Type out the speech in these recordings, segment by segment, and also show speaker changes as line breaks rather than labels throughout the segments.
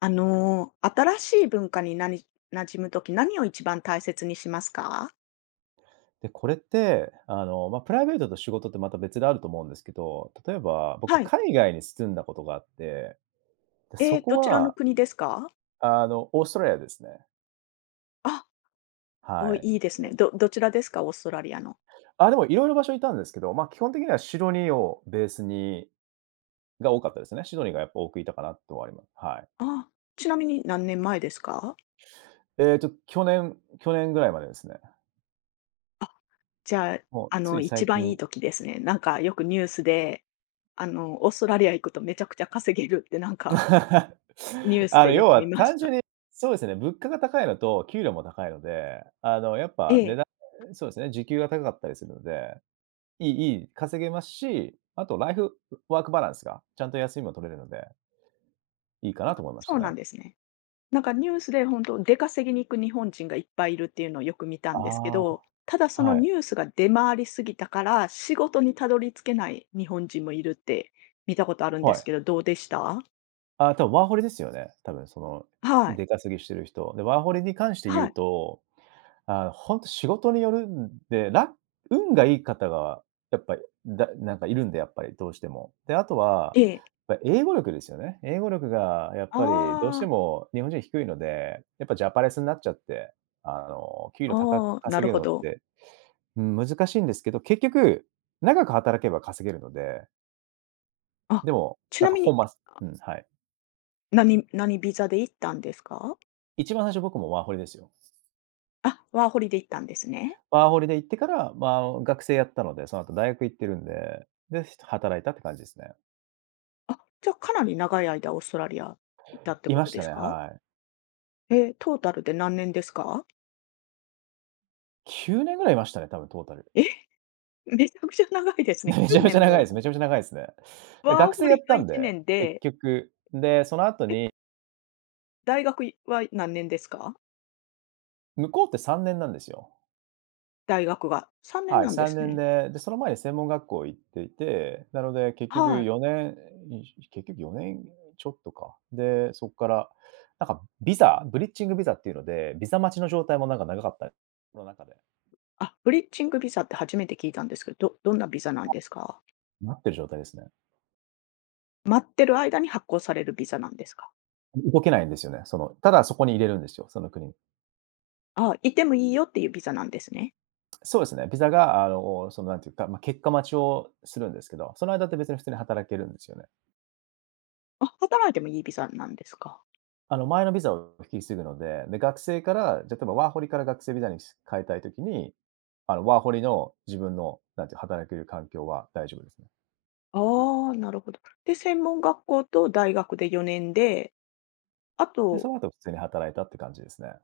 あの、新しい文化になみ馴染むとき、何を一番大切にしますか？
で、これって、あの、まあ、プライベートと仕事ってまた別であると思うんですけど、例えば僕
はい。
海外に住んだことがあって。で、
え
そ
え、
こ
どちらの
は
国ですか？
あの、オーストラリアですね。
あ、お
は
お、
い。
いいですね。どどちらですか？オーストラリアの。
あ、でも、色々場所いたんですけど、まあ、基本的にはシドニーをベースにが多かったですね。シドニーがやっぱ多くいたかなとは、いまはい。
あ、ちなみに何年前ですか？
えっと、去年去年ぐらいまでですね。
あ、じゃあ、
もう、
あ
つ
の、
い
一
最
番いい
近。
時ですね。なんかよくニュースで、あの、オーストラリア行くとめちゃくちゃ稼げるってなんか ニュース
あの、
でよ
要
く
は
見まし
単純
た。
にそうですね。物価が高いのと給料も高いので、あの、やっ
え
ぱ値
え。
段そうですね。時給は高かったりするので、いいいい稼げますし、あとライフワークバランスが、ちゃんと休みも取れるのでいいか
あ、
なと思いまし
そ
た
うなん
ね。
ですね。なんかニュースで本当、出稼ぎに行く日本人がいっぱいいるっていうのをよく見たんですけ
あ
ど、ただそ
あ、
の
はい。
ニュースが出回りすぎたから、仕事にたどり着けない日本人もいるって見たことあるんで
は
す
い。
けど、どうでした？
ああ、多分ワーホリですよね。多分その、
はい。
出稼ぎしてる人。で、ワーホリに関して言
は
う
い。
と、あの、本当仕事によるんで、ら運がいい方が、やっぱ、いだなんかいるんで、やっぱりどうしても。で、あとは、
ええ。
やっぱ英語力ですよね。英語力がやっぱりどうし
あ
て
あ。
も日本人低いので、やっぱジャパレスになっちゃって、あの、給料高く
ああ、な
稼
る
げる
ほ
のっ
ど。
て、うん、難しいんですけど、結局、長く働けば稼げるので。
あ、
でも、
ち
な
な
んか、
み
ほ
に
んます
あ。
うん。はい。
何何ビザで行ったんですか？
一番最初、僕もワーホリですよ。
あ、ワーホリで行ったんですね。
ワーホリで行ってから、まあ、学生やったので、その後大学行ってるんで、で、ひと働いたって感じですね。
あ、じゃかなり長い間オーストラリア、いたって
い
こ
ま
と
した
です
ね。
か？
はい。
え、トータルで何年ですか？
9年ぐらいいましたね、多分トータル。
え？めちゃくちゃ長いですね。
ね。
き
め
ゅ
ちゃ
う
め
ね
ちゃ
ん
長いです。
も。
めちゃめちゃ長いですね。で、
ワー
学生
ホ
やっ
リが
た
い
ん
ちね
で、
ん
結
で
局。で、その後
え。
に
大学いは、何年ですか？
向こうって3年なんですよ。
大学が、3年
はい。
なんで
さん
す
ねん
ね。
で、で、その前に専門学校行っていて、なので結局
はい。
4年、にんしし結局4年ん、ちょっとか。で、そっから、なんか、ビザブリッジングビザっていうので、ビザ待ちの状態もなんか長かった。その中で。
あ、ブリッジングビザって初めて聞いたんですけど、どどんなビザなん
あ、
ですか？
待ってる状態ですね。
待ってる間に発行されるビザなんですか。
う動けないんですよね。その、ただそこに居れるんですよ、その国。
あ、いてもいいよ、っていうビザなんですね。
そうですね。ビザが、あの、その、なんていうか、ま、結果待ちをするんですけど、その間って別に普通に働けるんですよね。
あ、働いてもいいビザなんですか。
あの、前のビザを引き継ぐので、で、学生から、じゃ、例えばワーホリから学生ビザにし変えたい時に、あの、ワーホリの自分の、なんていうの、働く環境は大丈夫ですね。
ああ、なるほど。で、専門学校と大学で4年で、あ
で、そ
と
のあと、普通に働いたって感じですね。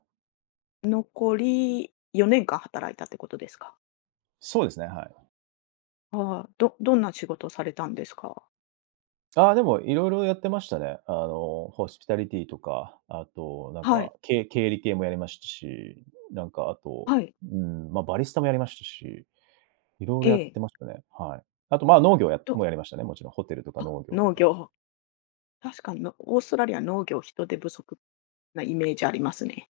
残り4年間働いたってことですか？
そうですね、はい。
ああ、どどんな仕事されたんですか？
ああ、でも色々やってましたね。あの、ホスピタリティとか、あとなん
はい。
か、け経理系もやりましたし、なんかあと、
はい。
うーん。ま、バリスタもやりましたし、色
え
々やっ
え。
てましたね、はい。あと、ま、農業や
ど
もやりましたね。もちろん。ホテルとか
あ、
農業と
農
か。
業。確かに、のオーストラリア農業人手不足なイメージありますね。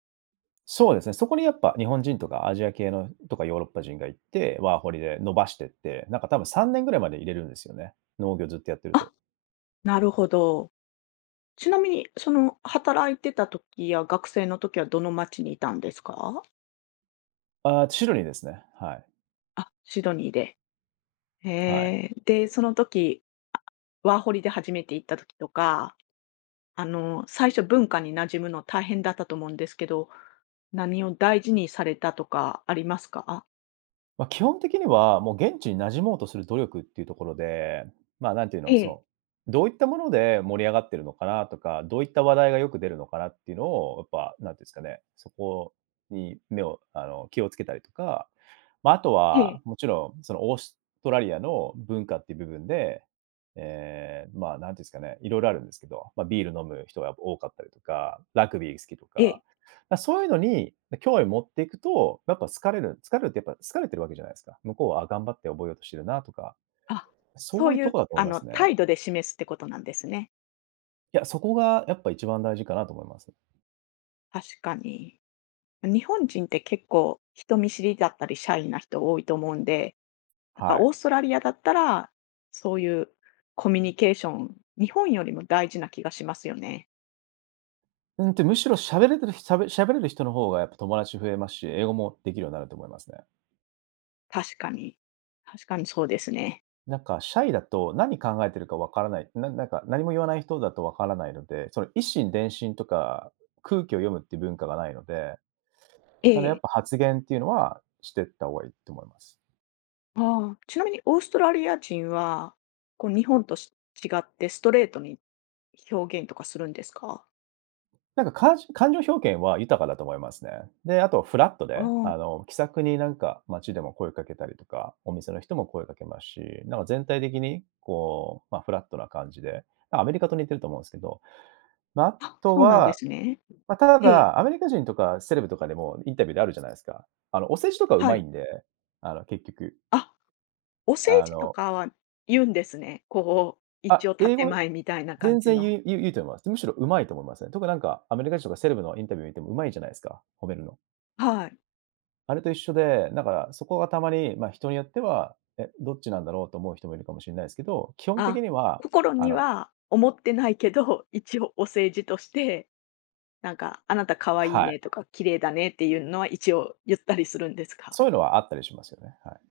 そうですね。そこにやっぱ日本人とかアジア系のとかヨーロッパ人がいて、ワーホリで伸ばしてって、なんか多分3年ぐらいまで居れるんですよね。農業ずっとやってると。
あ、なるほど。ちなみに、その働いてた時や学生の時は、どの街にいたんですか？
ああ、シドニーですね、はい。
あ、シドニーで。へ
はい。
え。で、その時、ワーホリで初めて行った時とか、あの、最初文化に馴染むの大変だったと思うんですけど、何を大事にされたとかありますか？
ま、基本的には、もう現地に馴染もうとする努力っていうところで、まあ、なんて言う
え
の、そ
え。
の、どういったもので盛り上がってるのかなとか、どういった話題がよく出るのかなってのを、やっぱ、何て言うんすかね、そこに目をあの気を付けたりとか、まあ、あと
ええ。
は、もちろんそのオーストラリアの文化って部分で、ええ、まあ、なんて言うんすかね。色々あるんですけど、ま、ビール飲む人がやっぱ多かったりとか、ラグビー好きと
ええ。
か。ま、そういうのに、ま、興味持っていくと、やっぱ好かれる。好かれるってやっぱ、好かれてるわけじゃないすか。向こうは、あ、頑張って覚えようとしてるなとか、
あ、そ
そう
う
いう
い
と
う、
こだと思い
あ
ま
の、
すね。
態度で示すってことなんですね。
いや、そこがやっぱ一番大事かなと思います。
確かに。日本人って結構人見知りだったりシャイな人多いと思うんで、なん
は
かオー
い。
ストラリアだったら、そういうコミュニケーション、日本よりも大事な気がしますよね。
うんと、むしろ喋れてるひしゃべ喋れる人の方がやっぱ友達増えますし、英語もできるようになると思いますね。
確かに。確かにそうですね。
なんかシャイだと、何考えてるか分からない。ななんか何も言わない人だと分からないので、その、以心伝心とか、空気を読むって文化がないので。
え
その、やっ
え。
ぱ発言ってゆうのは、してった方がい、と思います。
ああ、ちなみにオーストラリア人は、こう日本と、し違ってストレートに表現とかするんですか？
なんか、かんし感情表現は豊かだと思いますね。で、あとフラット
あ、
で、
う
あ
ん。
の、気さくになんか街でも声掛けたりとか、お店の人も声掛けますし、なんか全体的に、こう、ま、フラットな感じで、あ、アメリカと似てると思うんすけど。ま、あ
は、
と
そうなんで
は
すね。
ま、た
ええ。
だ、アメリカ人とかセレブとかでもインタビューであるじゃないすか、あの、お世辞とかう
は
まい
い。
んで、あの、結局。
あ、お世
あ
辞と
の
かはゆうんですね。こう、一
あ、
応
英
建
語、
前みたいな感
全
じ
然
の。
ゆう、ゆうゆうと思います。むしろ上手いと思いますね。特になんかアメリカ人とかセレブのインタビュー見ても、うまいじゃないすか、褒めるの。
はい。
あれと一緒で、なんかそこがたまに、ま、人によっては、「え？どっちなんだろう？」と思う人もいるかもしんないすけど、基本的
あ、
には、
心
あ
に
の
は思ってないけど、一応お世辞として、なんか、「あなた可愛い
はい。
ね」とか「綺麗だね」っていうのは一応、ゆったりするんですか？
そういうのはあったりしますよね、はい。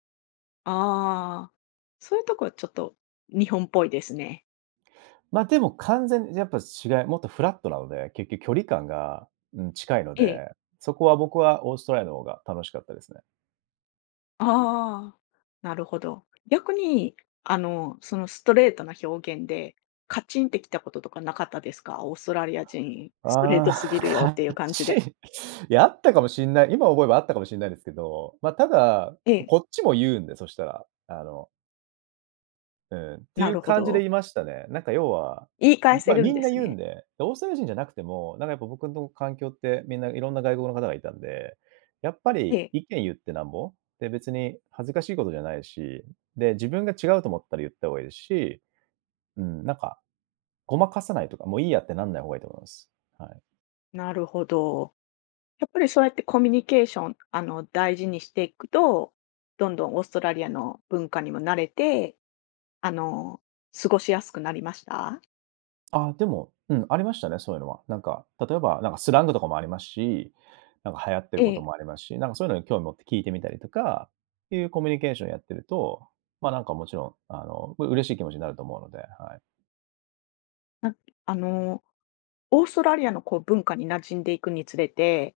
ああ、そういうとこはちょっと、日本っぽいですね。
ま、でも完全に、やっぱ違いもっとフラットなので、結局距離感が、うん、近いの
ええ。
で、そこは僕はオーストラリアの方が楽しかったですね。
ああ、なるほど。逆にあの、そのストレートな表現でカチンてきたこととかなかったですか？オーストラリア人、ストレート
あ
すぎ
あ、
るよ
カ
っていう
ッ
感じ
チ
で。
ン。いや、あったかもしんない。今思えばあったかもしんないですけど、ま、ただ、
え
こ
え。
こっちも言うんで、そしたら、あのうん。って
な
いう
るほ
感じ
ど。
でいましたね。なんか要は、
言い
ん、
返せ
ま、
る
み
ん
ん
で
な
す
言うん
ね。
で。オーストラリア人じゃなくても、なんかやっぱ僕の環境って、みんな色んな外国の方がいたんで、やっぱ
え
り
え。
意見言ってなんぼ。で、別に恥ずかしいことじゃないし。で、自分が違うと思ったら言った方がいいですし。うん。なんか、ごまかさないとか、もういいやってなんない方がいいと思います。はい。
なるほど。やっぱりそうやってコミュニケーションあの、大事にしていくと、どんどんオーストラリアの文化にも慣れて、あの、過ごしやすくなりました？
ああ、でも、うん。ありましたね、そういうのは。なんか、例えばなんかスラングとかもありますし、なんか流行ってること
ええ。
もありますし、なんかそういうのに興味持って聞いてみたりとか、っていうコミュニケーションやってると、まあ、なんかもちろんあの、う嬉しい気持ちになると思うので、はい。
なんあの、オーストラリアのこう、文化に馴染んでいくにつれて、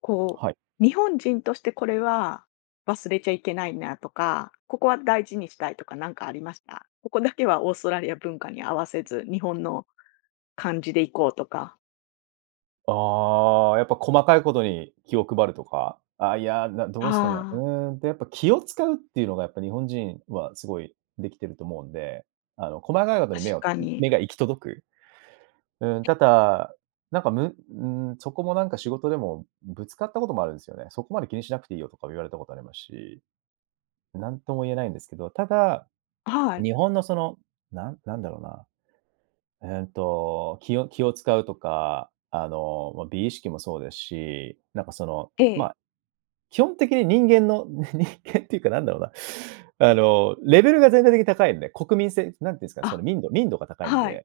こ
はい。
う日本人としてこれは忘れちゃいけないなとか、ここは大事にしたいとか何かありました？ここだけはオーストラリア文化に合わせず、日本の感じでいこうとか。
ああ、やっぱ細かいことに気を配るとか。ああいや、など
は
うすかね。う
あ。
ーんと、やっぱ気を遣うっていうのが、やっぱ日本人はすごいできてると思うんで。あの、細かいことに目
確
を
かに。
目が行き届く。うん。
え。
多々、なんかむん、そこもなんか仕事でも、ぶつかったこともあるんですよね。「そこまで気にしなくていいよ」とか言われたことありますし。何とも言えないんですけど、ただ、
はい。
日本のその、なんなんだろうな。うんと、気を気を遣うとか、あの、まあ、美意識もそうですし、なんかその、
え
ま
え。
あ、基本的に人間のに人間っていうか何だろうな、あのレベルが全体的に高いんで、国民性何て言うんですかね。その、
あ、
民度。民度が高いん
はい。
で。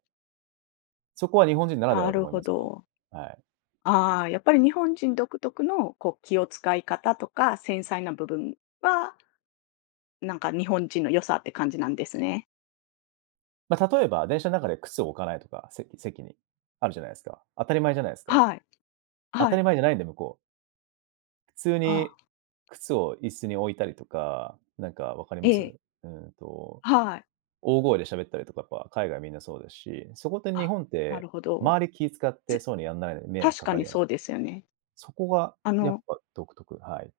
そこは日本人ならでは
な
だと
る
思い
ほ
ますけど。
ど。
はい。
ああ、やっぱり日本人独特のこう、気を遣い方とか、繊細な部分は日本人の良さって感じなんですね。
ま、例えば、電車ん中で靴を置かないとか、せ席に。あるじゃないですか。当たり前じゃないですか。
はい。
当
は
たり
い。
前じゃないんで、向こう。普通
あ
に
あ。
靴を椅子に置いたりとか、なんか分かり
え
ま
え。
す？うんと、
はい。
大声で喋ったりとか、やっぱ海外みんなそうですし。そこって日
あ、
本っ
な
て、
るほど。
周り気い遣ってそういうのやんないのに
つ
迷惑
確
か
か
かる
に
ような。
そうですよね。
そこが
あ
やっ
の
ぱ独特、はい。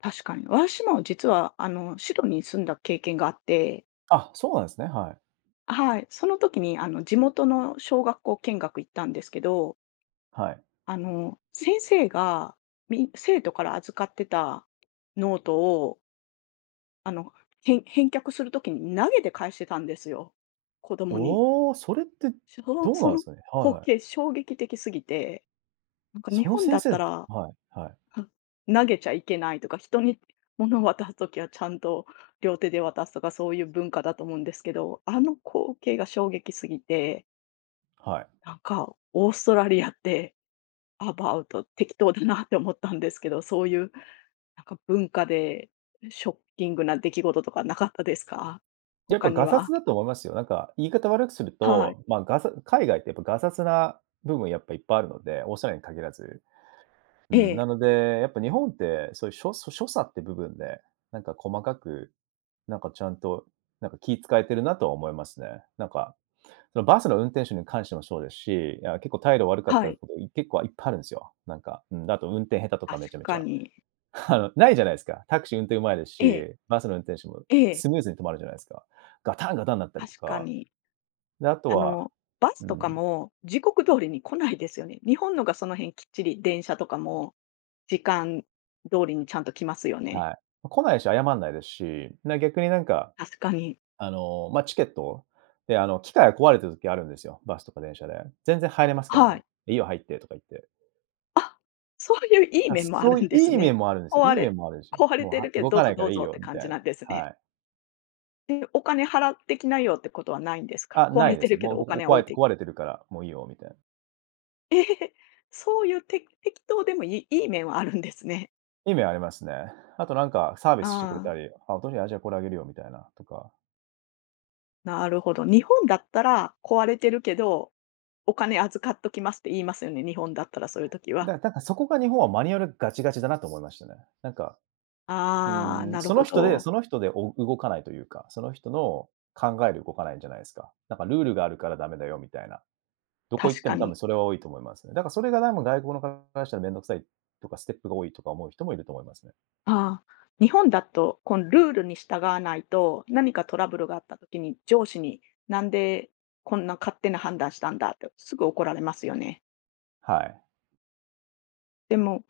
確かに。私も実はあのシドニー住んだ経験があって
あ、そうなんですね。はい。
あ、はい。その時に、あの、地元の小学校見学行ったんですけど
はい。
あの、先生が、みん生徒から預かってたノートをあの、へん返却する時に投げて返してたんですよ。子供に。
おお！それって、
しょほ
どう
そ
なん
の
すかね。はい
光
はい。
景衝撃的過ぎて。なんか日
その
本だ
先
っ
生
たら、
はい、はい。
ふん、投げちゃいけないとか、人に物を渡す時はちゃんと、両手で渡すとかそういう文化だと思うんですけど、あの光景が衝撃すぎて
はい。
なんかオーストラリアって、アバウト適当だなって思ったんですけど、そういうなんか文化でショッキングな出来事とかなかったですか？
やっぱ
他に
がさつ
は。
だと思いますよ。なんか言い方悪くする
はい。
と、まあ、がさ海外ってやっぱ、がさつな部分やっぱいっぱいあるので、オーストラリアに限らず。うー
え
ん。
え。
なので、やっぱ日本ってそういう、しょそう、所作って部分で、なんか細かく、なんかちゃんと、なんか気使えてるなとは思いますね。なんか、その、バスの運転手に関してもそうですし、いや結構態度悪かっ
は
た
い。
こと、い結構いっぱいあるんですよ。なんか、うーん。で、あと運転下手とか、
確
めちゃめち
か
ゃ。
に。
あの、ないじゃないですか。タクシー運転上手いです
ええ。
し、バスの運転手も、
ええ。
スムーズに止まるじゃないすか。ガタンガタンなったりと
確か
か。
に。
で、あと
あ
は
の、バ
う
スとか
ん。
も時刻通りに来ないですよね。日本のがその辺きっちり、電車とかも時間通りにちゃんと来ますよね。
はい。ま、来ないし、謝んないですし、な、逆になんか、
確かに。
あの、ま、チケットで、あの、機械が壊れてる時あるんですよ、バスとか電車で。全然入れますから
は
ね。
い。
「いいよ。入って」とか言って。
あ、そういう、いい
な、
面もあ
そ
る
うい
んです
い
ね。
面もあるんですよ。
壊
いい
れ
面もあるんですよ。
壊れ
「もう、
て
はい、
るけん、
動
どう
かな
ぞ
いか
ど
ら
う
いい
ぞっ
よ」
て
み
感
たい
じ
な。
なんですね。
はい。
で、お金払ってきなよってことはないんですか？
あ、
壊
ない
れ
で
て
す
る
ね。
け
「もう、
どお
僕、お
金
壊
置
れ
い
て
て
壊れてるから、もういいよ」みたい。
え、そういうて適当でもいいい面はあるんですね。
いい面ありますね。あと何かサービスしてくれ
あ
た
あ。
り、「あ、あ、じゃ、これあげるよ」みたいなとか。
なるほど。日本だったら、壊れてるけどお金預かっときますって言いますよね、日本だったら、そういう時は。
だ、なんか、そこが日本はマニュアルガチガチだなと思いましたね。なんか、う
ああ、
ーん、
なる
その
ほ
人で
ど。
その人で、お動かないというか、その人の考えで動かないんじゃないんすか。なんか、ルールがあるから駄目だよみたいな。どこ行っ
確
て
か
も多分
に。
それは多いと思いますね。だからそれがなんも外国の方からしたら、面倒くさいとか、ステップが多いとか思う人もいると思いますね。
あ、日本だと、こん、ルールに従わないと、何かトラブルがあった時に上司に、なんでこんな勝手な判断したんだって、すぐ怒られますよね。
はい。
でも、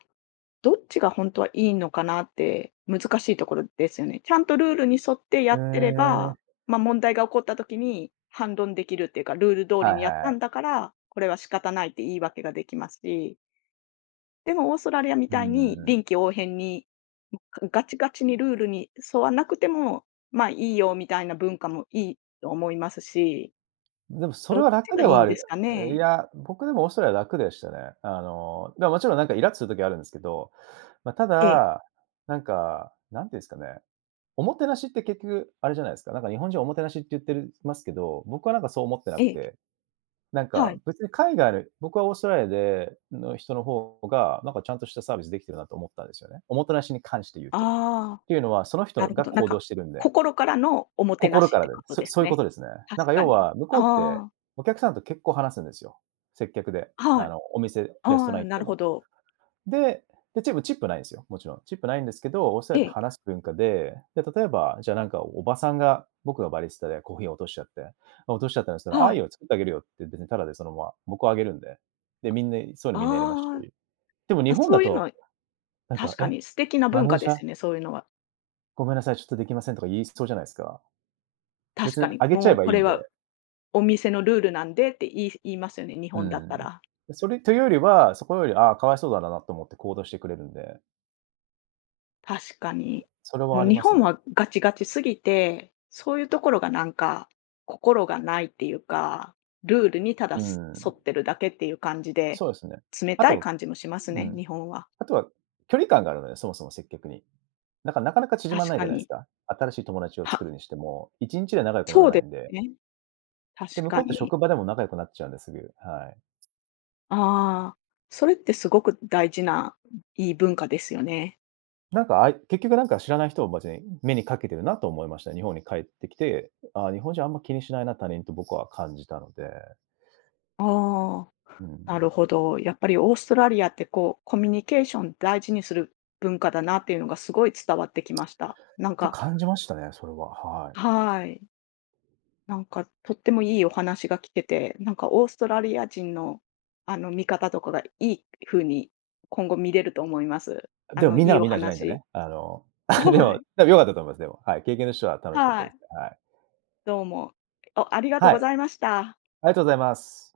どっちがほんとはいいのかなって、難しいところですよね。ちゃんとルールに沿ってや
え
ってれ
え。
ば、ま、問題が起こった時に反論できるっていうか、ルール通
はい
り
は
にやっ
いは
たん
い。
だから、これは仕方ないって言い訳ができますし。でも、オーストラリアみ
う
たい
んう
に、
んうん。
臨機応変に、んかガチガチにルールに沿わなくても、まあ、いいよみたいな文化もいいと思いますし。
でも、それ
ど
は
っち
楽で
がいい
はあ
んで
る。
すか
う、い
ね？
や、僕、でもオーストラリアは楽でしたね。あの、だかもちろん、なんかイラっとする時あるんですけど。ま、た
ええ。
だ、なんか、何て言うんすかね。おもてなしって結局あれじゃないすか。なんか日本人おもてなしって言ってるますけど、僕はなんかそう思ってな
え
く
え。
て。なん
は
か、
い。
別に海外の僕はオーストラリアでの人の方が、なんかちゃんとしたサービスできてるなと思ったんですよね。おもてなしに関して言うと。
ああ、
っていうのは、その人
な
の
るほ
が、
ど。なん
行動
か、
してるんで。
心からのおもてな
心
し
か
っ
ら
て
で。
こと
そ
です
そういうこ
ね。
とですね。な
確
んか
か
要
に。
は向こうって、
ああ。
お客さんと結構話すんですよ。接客で。
あ、は
あ
い。
の、お店、
あ
レストラン
あ、
行っ
な
て
るほ
も。
ど。
で、ででもチップないんですよ、もちろん。チップないんですけど、オーストラ
え
リアって
え。
話す文化で、で、例えば、じゃあなんか、おばさんが、僕がバリスタで、コーヒー落としちゃって、ま、落としちゃったんすけど、「ああ、
は
いい
い。
よ。作ってあげるよ」って、別にただで、そのまま僕はあげるんで。で、みんな、そういうのみんなやります
ああ。
し。でも日
ま、
本
そ
だ
ういうの
と、
は
なん
確
か、
か
え、
に素敵な
マ
文
ネー
化で
ジャー
すよね、そういうのは。
「ごめんなさい。ちょっとできません」とか言いそうじゃないですか。
確
別に
かに、
あげちゃ
も
え
う
ばい
こ
いん
れは
で。
お店のルールなんでって言い言いますよね、日
う
本だった
ん。
ら。
で、それというよりは、そこより、ああ、かわいそうだなんだなと思って行動してくれるんで。
確かに。
それは
もう
あり
日
ます
本
ね。
はガチガチ過ぎて、そういうところがなんか、心がないっていうか、ルールにた
う
だ、す沿
ん。
ってるだけっていう感じで、
そうですね。
冷
あ
たい
と
感じもします
う
ね、
ん。
日本は。
あとは、距離感があるので、そもそも接客に。なんか、なかなか縮まん
確
ないじ
か
ゃないす
に。
か。新しい友達を作
は
るにしても1日で仲良くなら
そう
ない
で
んで。
ね。確
で、向こ
か
うって
に。
職場でも仲良くなっちゃうんで、すぐ、はい。
ああ、それってすごく大事ないい文化ですよね。
なんか、あい結局なんか知らない人を別に、目にかけてるなと思いました。日本に帰ってきて、ああ、日本人あんま気にしないな、他人、と僕は感じたので。
あ
う
あ、な
ん。
るほど。やっぱりオーストラリアってこう、コミュニケーション大事にする文化だなっていうのがすごい伝わってきました。なん
て
か
感じましたね。それは、はい。
はい。なんかとってもいいお話が聞けて、なんかオーストラリア人の、あの、見方とかがいいふうに今後見れると思います。あ
でも、
の、
みんな
い
が
いお
みんなじゃないんで
話
ね、あの、で
は
も、
い。
多分良かったと思います。でも、はい。経験としては楽しかった
は
で
い。
すね、はい。
どうも。おありがと
は
うご
い。
ざいました。
ありがとうございます。